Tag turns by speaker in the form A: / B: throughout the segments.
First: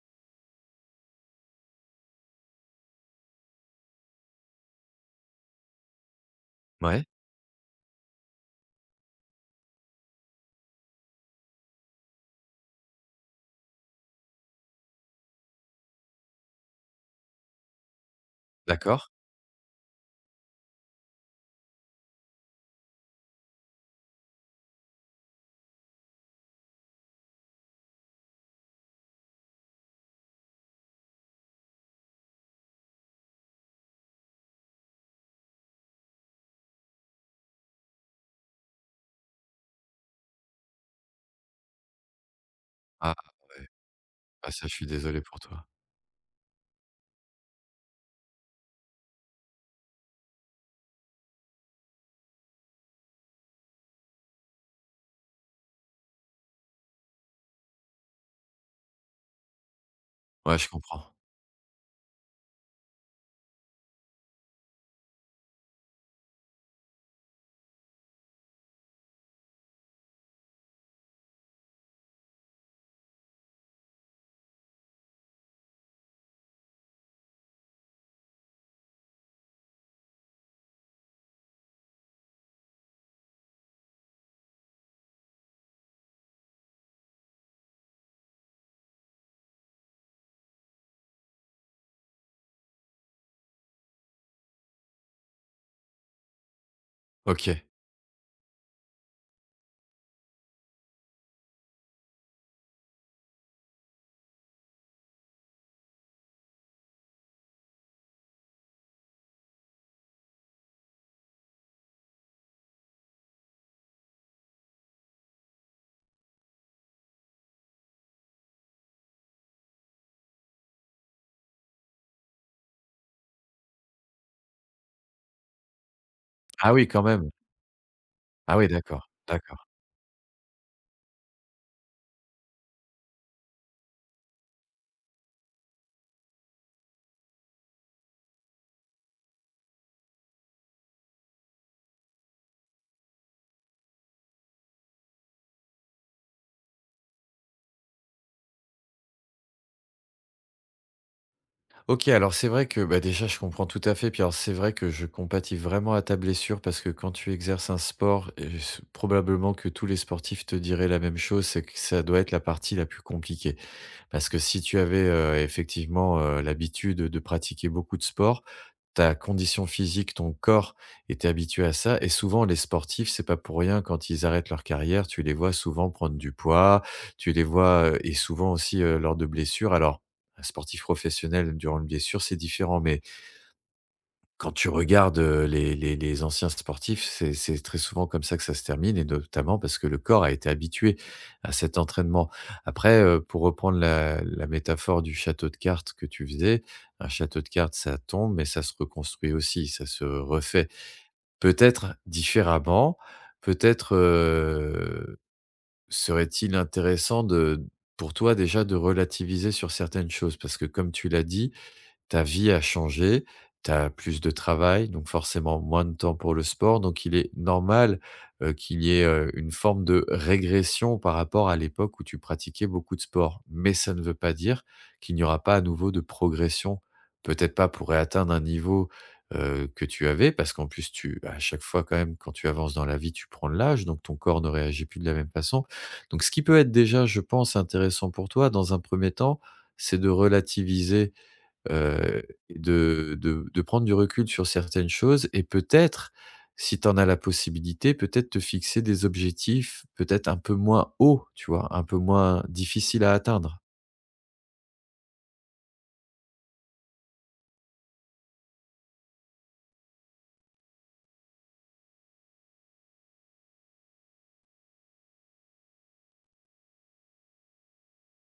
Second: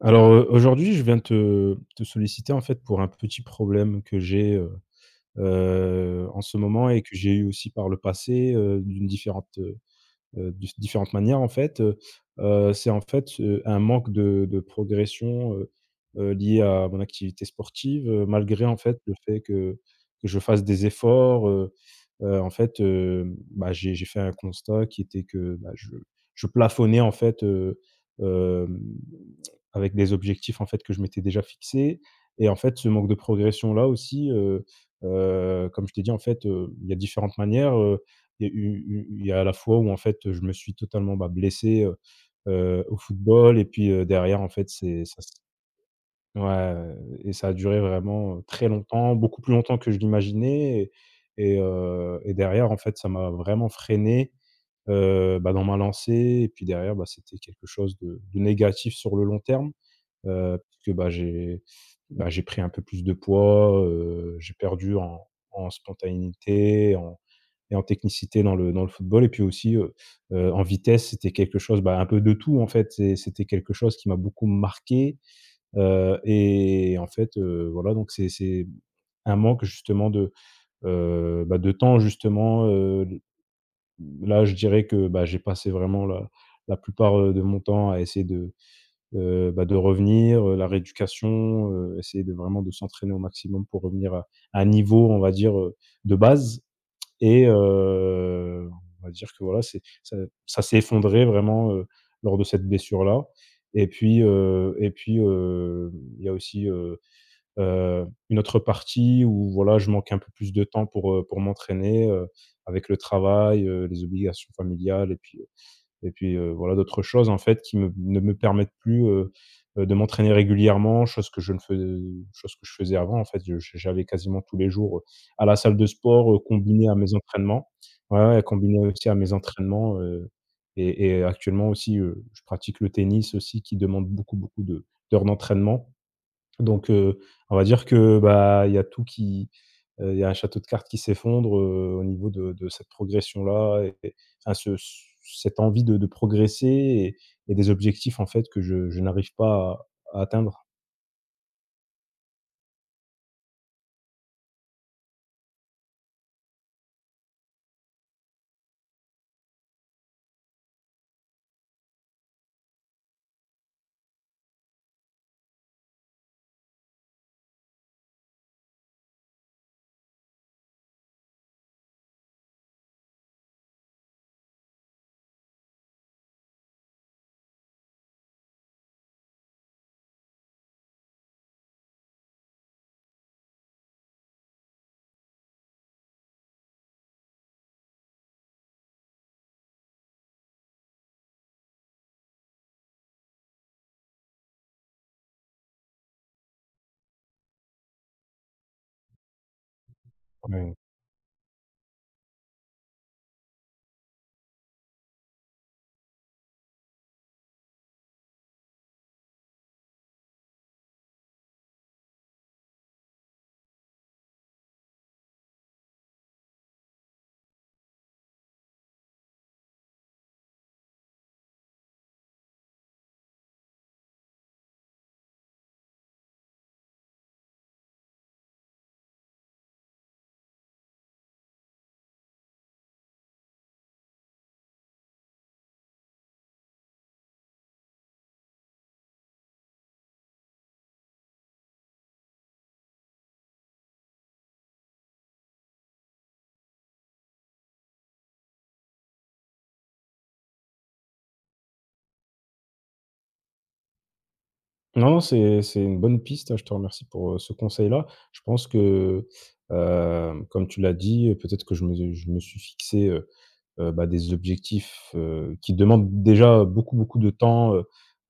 A: Alors, aujourd'hui, je viens te solliciter, en fait, pour un petit problème que j'ai, en ce moment et
B: Ouais,
A: que j'ai eu aussi par le passé, d'une différente, différentes manières, en fait, c'est, en fait, un manque de progression, lié à mon activité sportive, malgré, en fait,
B: d'accord.
A: le fait que je fasse des efforts, en fait, bah, j'ai fait un constat qui était que, bah, je plafonnais, en fait, hem avec des objectifs en fait que je m'étais déjà fixés. Et en fait ce manque de progression là aussi, comme je t'ai dit en fait, il y a différentes manières, il y a eu eu il y a à la fois où en fait, je me suis totalement, bah, blessé, au
B: Ah,
A: football et puis, derrière en
B: ah ça,
A: fait
B: je suis
A: c'est ça
B: désolé
A: s
B: pour toi.
A: ouais. Et ça a duré vraiment, très longtemps, beaucoup plus longtemps que je l'imaginais. Et derrière en fait ça m'a vraiment freiné, bah, dans ma lancée. Et puis derrière, bah, c'était quelque chose de négatif sur le long terme.
B: Ouais, je
A: Puisque, bah,
B: comprends.
A: j'ai pris un peu plus de poids, j'ai perdu en spontanéité, en et en technicité dans le football et puis aussi, en vitesse. C'était quelque chose, bah, un peu de tout, en fait. C'était quelque chose qui m'a beaucoup marqué, et en fait, voilà, donc c'est un manque justement de, bah, de temps justement. Là, je dirais que, bah, j'ai passé vraiment la plupart, de mon temps à essayer de. Bah, de revenir, la rééducation, essayer de vraiment de s'entraîner au maximum pour revenir à un niveau, on va dire, de base. Et
B: OK.
A: on va dire que voilà, c'est ça ça s'est effondré vraiment, lors de cette blessure-là. Et puis, et puis, il y a aussi, une autre partie où voilà, je manque un peu plus de temps pour m'entraîner, avec le travail, les obligations familiales et puis, voilà d'autres choses en fait qui me ne me permettent plus, de m'entraîner régulièrement, chose que je ne faisais, chose que je faisais avant en fait. Je j'allais quasiment tous les jours, à la salle de sport,
B: Ah oui,
A: combiné à
B: quand
A: mes
B: même.
A: entraînements. Ouais, ouais,
B: Ah oui,
A: combiné aussi
B: d'accord,
A: à mes
B: d'accord.
A: entraînements, et actuellement aussi, je pratique le tennis aussi qui demande beaucoup, beaucoup de d'heures d'entraînement. Donc, on va dire que, bah, il y a tout qui, il y a un château de cartes qui s'effondre, au niveau de cette progression-là et enfin ce ce cette envie de progresser et des objectifs en fait que je n'arrive pas à atteindre.
B: OK, alors c'est vrai que, bah, déjà, je comprends tout à fait. Puis alors, c'est vrai que je compatis vraiment à ta blessure parce que quand tu exerces un sport et s probablement que tous les sportifs te diraient la même chose, c'est que ça doit être la partie la plus compliquée. Parce que si tu avais, effectivement, l'habitude de pratiquer beaucoup de sport, ta condition physique, ton corps était habitué à ça et souvent les sportifs, c'est pas pour rien quand ils arrêtent leur carrière, tu les vois souvent prendre du poids, tu les vois, et souvent aussi, lors de blessures. Alors, un sportif professionnel durant une blessure, c'est différent, mais quand tu regardes, les anciens sportifs, c'est très souvent comme ça que ça se termine et notamment parce que le corps a été habitué à cet entraînement. Après, pour reprendre la métaphore du château de cartes que tu faisais, un château de cartes, ça tombe, mais ça se reconstruit aussi, ça se refait.
A: Oui.
B: Peut-être différemment, peut-être, serait-il intéressant de pour toi déjà de relativiser sur certaines choses? Parce que comme tu l'as dit, ta vie a changé, tu as plus de travail, donc forcément moins de temps pour le sport. Donc il est normal, qu'il y ait, une forme de régression par rapport à l'époque où tu pratiquais beaucoup de sport. Mais ça ne veut pas dire qu'il n'y aura pas à nouveau de progression. Peut-être pas pour réatteindre un niveau, que tu avais, parce qu'en plus tu à chaque fois quand même quand tu avances dans la vie, tu prends de l'âge, donc ton corps ne réagit plus de la même façon. Donc ce qui peut être déjà, je pense, intéressant pour toi dans un premier temps, c'est de relativiser heu, de de prendre du recul sur certaines choses et peut-être, si tu en as la possibilité, peut-être te fixer des objectifs peut-être un peu moins hauts, tu vois? Un peu moins difficiles à atteindre.
A: Non, non, c'est une bonne piste, hein, je te remercie pour, ce conseil-là. Je pense que, comme tu l'as dit, peut-être que je me suis fixé, bah, des objectifs, qui demandent déjà beaucoup, beaucoup de temps, heu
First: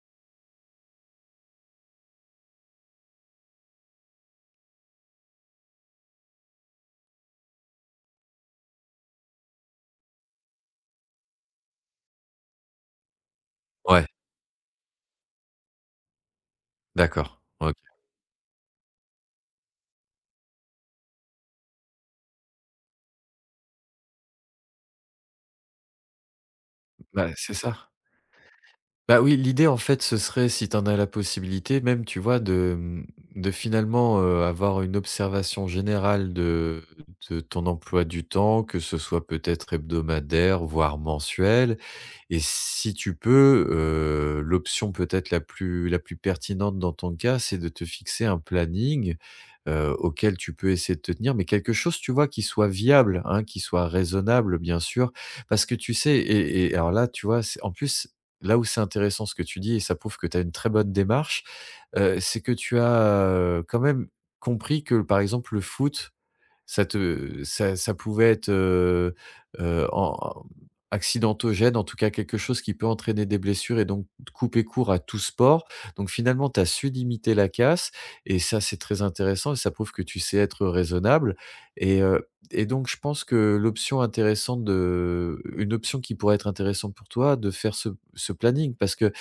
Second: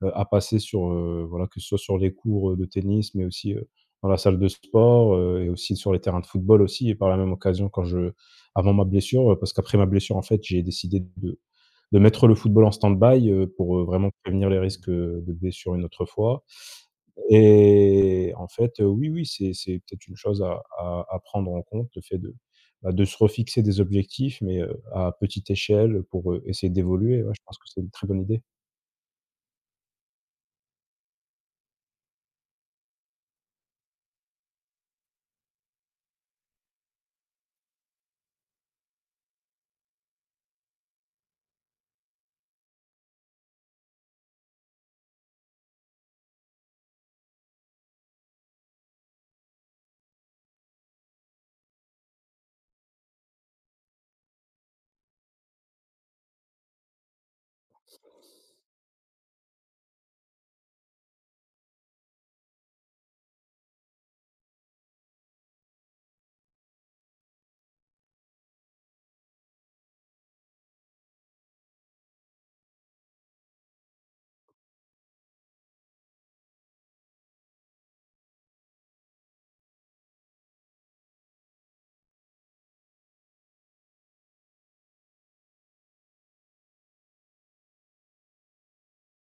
A: heu, à passer sur, voilà, que ce soit sur les cours, de tennis, mais aussi, dans la salle de sport, et aussi sur les terrains de football aussi et par la même occasion quand je avant ma blessure, parce qu'après ma blessure, en fait, j'ai décidé de mettre le football en stand-by, pour,
B: Ouais,
A: vraiment prévenir les risques, de blessure une autre fois.
B: d'accord. OK.
A: Et en fait, oui, oui, c'est peut-être une chose à prendre en compte, le fait de, bah, de se refixer des objectifs mais, à petite échelle, pour, essayer d'évoluer. Ouais,
B: Bah,
A: je
B: c'est
A: pense que c'est une
B: ça.
A: très bonne idée.
B: Bah, oui, l'idée, en fait, ce serait, si tu en as la possibilité, même, tu vois, de, de finalement, avoir une observation générale de ton emploi du temps, que ce soit peut-être hebdomadaire, voire mensuel. Et si tu peux, l'option peut-être la plus pertinente dans ton cas, c'est de te fixer un planning, auquel tu peux essayer de te tenir, mais quelque chose, tu vois, qui soit viable, hein, qui soit raisonnable, bien sûr. Parce que tu sais et alors là, tu vois, c'est en plus, là où c'est intéressant ce que tu dis et ça prouve que tu as une très bonne démarche, c'est que tu as, quand même compris que, par exemple, le foot, ça te ça ça pouvait être, en accidentogène, en tout cas quelque chose qui peut entraîner des blessures et donc couper court à tout sport. Donc finalement, tu as su limiter la casse et ça, c'est très intéressant et ça prouve que tu sais être raisonnable et heu et donc je pense que l'option intéressante de une option qui pourrait être intéressante pour toi, de faire ce planning parce que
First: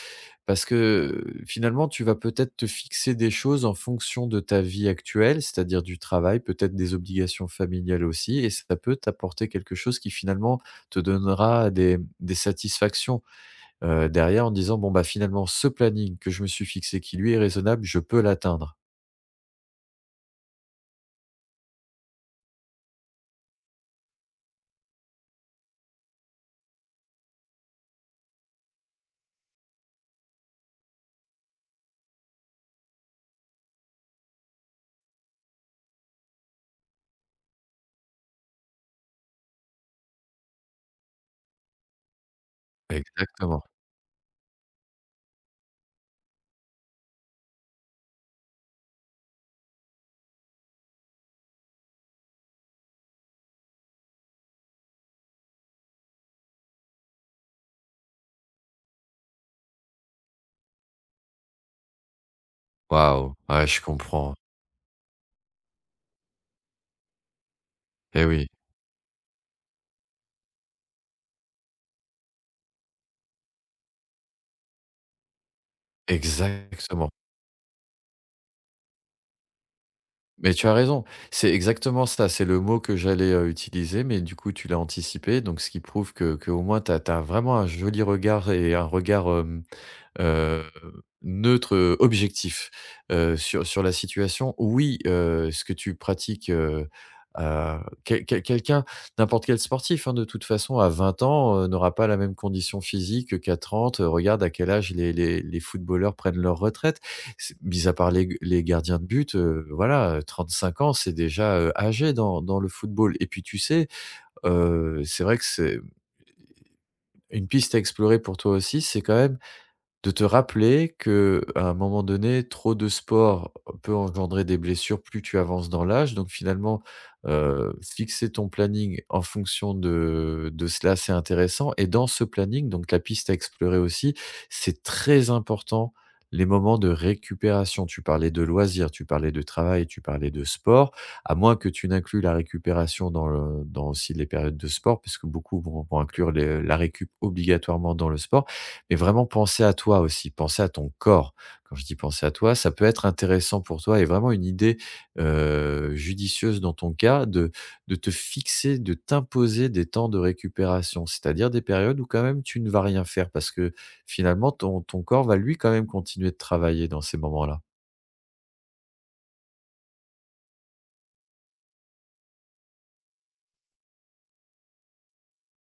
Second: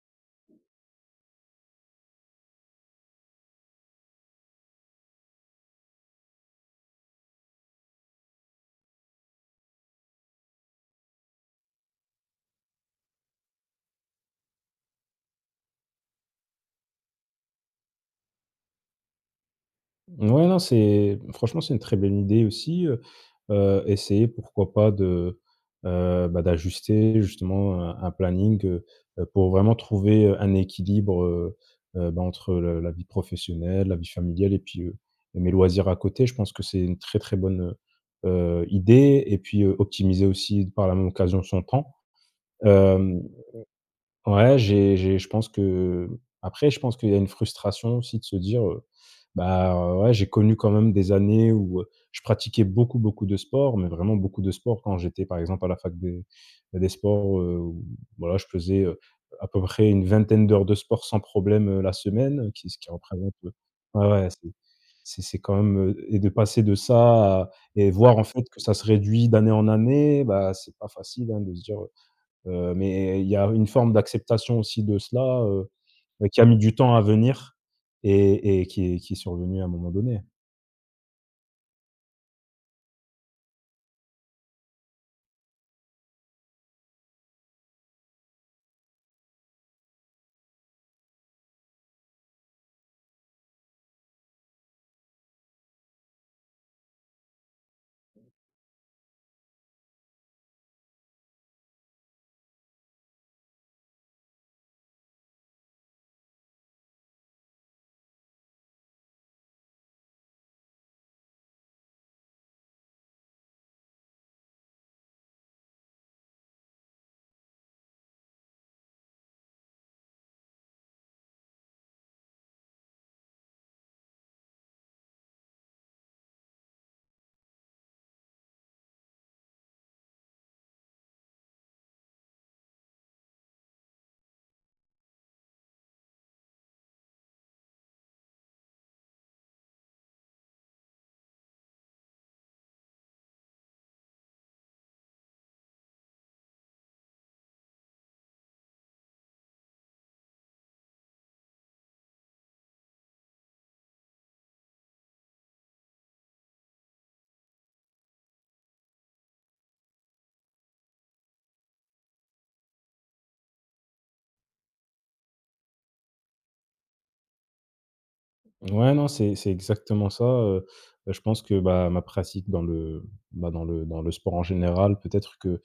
B: parce que, finalement, tu vas peut-être te fixer des choses en fonction de ta vie actuelle, c'est-à-dire du travail, peut-être des obligations familiales aussi et ça peut t'apporter quelque chose qui finalement te donnera des satisfactions, derrière en disant: «Bon, bah, finalement ce planning que je me suis fixé qui lui est raisonnable, je peux l'atteindre».
A: Ouais, non, c'est franchement, c'est une très bonne idée aussi, essayer pourquoi pas de, bah, d'ajuster justement un planning, pour vraiment trouver, un équilibre, bah, entre le la vie professionnelle, la vie familiale et puis, mes loisirs à côté. Je pense que c'est une très, très bonne, idée et puis, optimiser aussi par la même occasion son temps. Hem
B: Exactement.
A: Ouais, j'ai je pense que après je pense qu'il y a une frustration aussi de se dire, ouais, j'ai connu quand même des années où, je pratiquais beaucoup, beaucoup de sports, mais vraiment beaucoup de sports quand j'étais par exemple à la fac des sports, où voilà, je faisais, à peu près une vingtaine d'heures de sport sans problème, la semaine, qui ce qui représente,
B: Waouh! Ouais, je
A: ouais, ouais,
B: comprends.
A: c'est quand même, et de passer de ça à et voir en
B: Eh
A: fait
B: oui,
A: que ça se réduit d'année en année, bah, c'est pas facile, hein, de se dire. Mais il y a une forme d'acceptation aussi de cela, qui a mis du temps à
B: exactement.
A: venir et qui est survenue à un moment donné.
B: Mais tu as raison, c'est exactement ça, c'est le mot que j'allais, utiliser, mais du coup tu l'as anticipé, donc ce qui prouve que au moins tu as vraiment un joli regard et un regard, heu, neutre, objectif, sur la situation. Oui, ce que tu pratiques, heu, quel quel quelqu'un n'importe quel sportif, hein, de toute façon, à 20 ans, n'aura pas la même condition physique qu'à 30. Regarde à quel âge les footballeurs prennent leur retraite. C'est mis à part les gardiens de but, voilà, 35 ans, c'est déjà, âgé dans le football et puis, tu sais, c'est vrai que c'est une piste à explorer pour toi aussi, c'est quand même de te rappeler que à un moment donné, trop de sport peut engendrer des blessures plus tu avances dans l'âge. Donc finalement, fixer ton planning en fonction de cela, c'est intéressant et dans ce planning, donc la piste à explorer aussi, c'est très important les moments de récupération. Tu parlais de loisirs, tu parlais de travail, tu parlais de sport, à moins que tu n'inclues la récupération dans aussi les périodes de sport, puisque beaucoup vont inclure les la récup obligatoirement dans le sport. Et vraiment penser à toi aussi, penser à ton corps. Quand je dis penser à toi, ça peut être intéressant pour toi et vraiment une idée judicieuse dans ton cas de te fixer, de t'imposer des temps de récupération. C'est-à-dire des périodes où quand même tu ne vas rien faire parce que finalement ton corps va lui quand même continuer de travailler dans ces moments-là.
A: Ouais, non, c'est exactement ça, je pense que, bah, ma pratique dans le, bah, dans le sport en général, peut-être que.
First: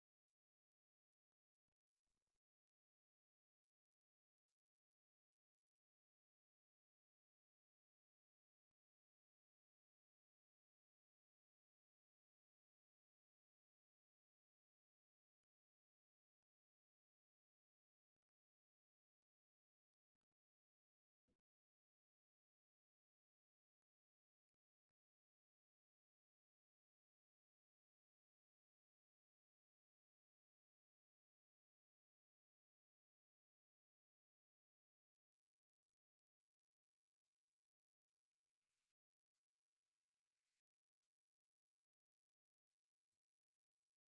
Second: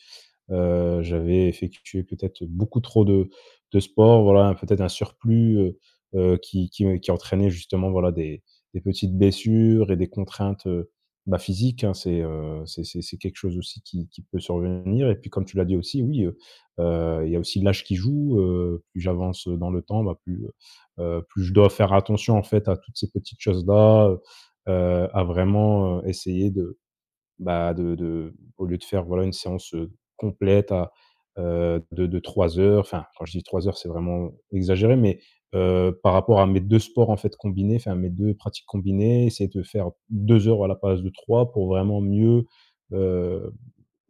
A: J'avais effectué peut-être beaucoup trop de sport, voilà, peut-être un surplus, qui entraînait justement, voilà, des petites blessures et des contraintes, bah, physiques, hein. C'est quelque chose aussi qui peut survenir et puis comme tu l'as dit aussi, oui, il y a aussi l'âge qui joue, plus j'avance dans le temps, bah, plus je dois faire attention en fait à toutes ces petites choses-là, à vraiment, essayer de. Bah, de au lieu de faire, voilà, une séance, complète à, de 3 heures, enfin, quand je dis 3 heures, c'est vraiment exagéré, mais, par rapport à mes deux sports, en fait, combinés, enfin, mes 2 pratiques combinées, essayer de faire 2 heures à la place de 3 pour vraiment mieux, heu,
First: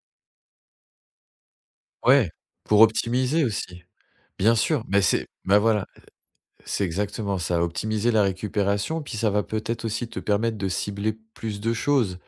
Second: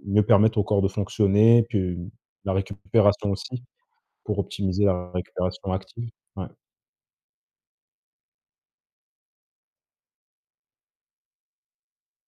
A: mieux permettre au corps de fonctionner, puis
B: Ouais,
A: la
B: pour
A: récupération
B: optimiser
A: aussi,
B: aussi.
A: pour
B: Bien sûr,
A: optimiser
B: mais
A: la
B: c'est bah,
A: récupération
B: voilà,
A: active. Ouais,
B: c'est exactement ça, optimiser la récupération, puis ça va peut-être aussi te permettre de cibler plus de choses.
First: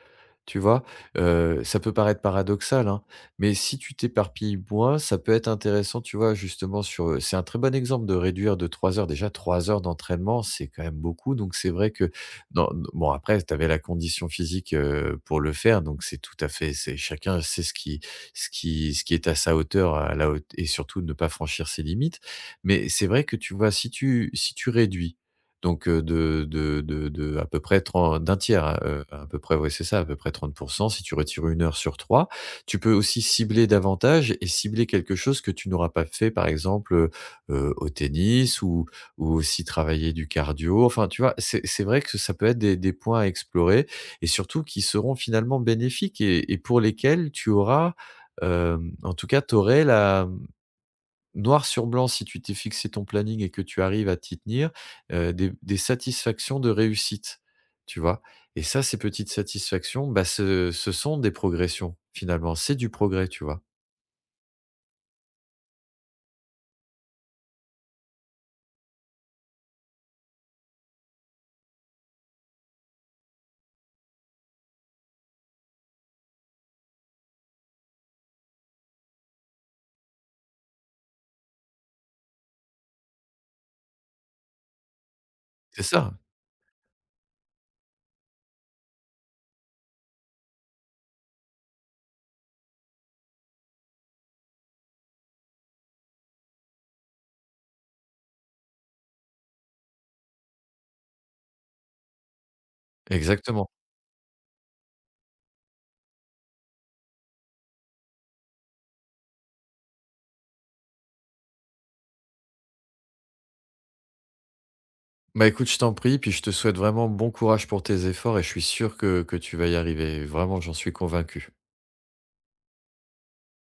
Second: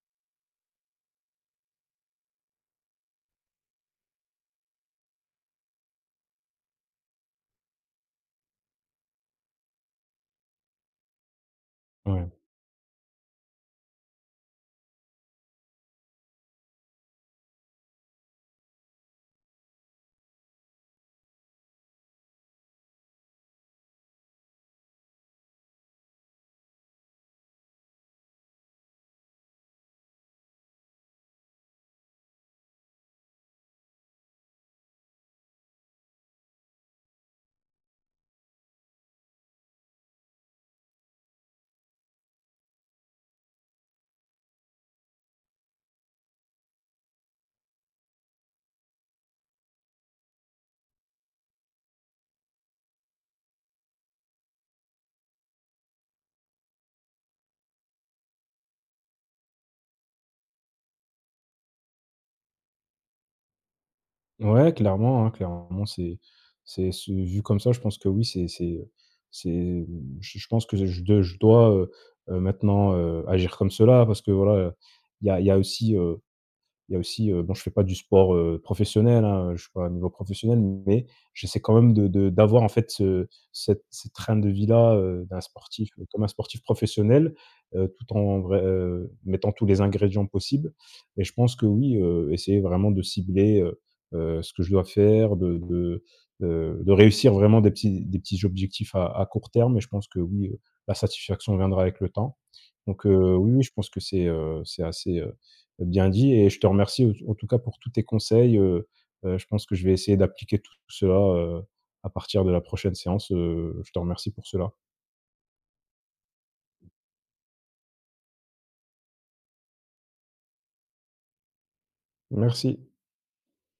B: Tu vois? Ça peut paraître paradoxal, hein, mais si tu t'éparpilles moins, ça peut être intéressant, tu vois? Justement sur, c'est un très bon exemple de réduire de 3 heures. Déjà 3 heures d'entraînement, c'est quand même beaucoup, donc c'est vrai que
A: ouais.
B: dans bon après, tu avais la condition physique, pour le faire, donc c'est tout à fait c'est chacun sait ce qui est à sa hauteur, à la haute et surtout ne pas franchir ses limites. Mais c'est vrai que tu vois, si tu réduis donc de à peu près tren d'un tiers, hein, à peu près, oui c'est ça, à peu près 30% si tu retires 1 heure sur trois. Tu peux aussi cibler davantage et cibler quelque chose que tu n'auras pas fait, par exemple, au tennis ou aussi travailler du cardio. Enfin, tu vois, c'est vrai que ça peut être des points à explorer et surtout qui seront finalement bénéfiques et pour lesquels tu auras, en tout cas, tu aurais la noir sur blanc, si tu t'es fixé ton planning et que tu arrives à t'y tenir, des satisfactions de réussite, tu vois? Et ça, ces petites satisfactions, bah, ce sont des progressions, finalement. C'est du progrès, tu vois?
A: Ouais, clairement, hein, clairement, c'est vu comme ça, je pense que oui, c'est, je pense que je dois, maintenant, agir comme cela parce que voilà, il y a il y a aussi, il y a aussi, bon, je fais pas du sport, professionnel, hein, je suis pas à un niveau professionnel, mais j'essaie quand même de d'avoir en fait ce cette cette train de vie-là, d'un
B: C'est
A: sportif,
B: ça,
A: comme un sportif professionnel, tout en vrai, mettant tous les ingrédients possibles et je pense que oui, essayer vraiment de cibler, ce que je dois faire, de réussir vraiment des petits objectifs à court terme et je pense que oui, la satisfaction viendra avec le temps. Donc, oui, oui,
B: exactement.
A: je pense que c'est assez, bien dit et je te remercie au en tout cas pour tous tes conseils, je pense que je vais essayer d'appliquer tout cela, à partir de la prochaine séance, je te remercie pour cela.
B: Bah, écoute, je t'en prie, puis je te souhaite vraiment bon courage pour tes efforts et je suis sûr que tu vas y arriver. Vraiment, j'en suis convaincu.
A: Merci.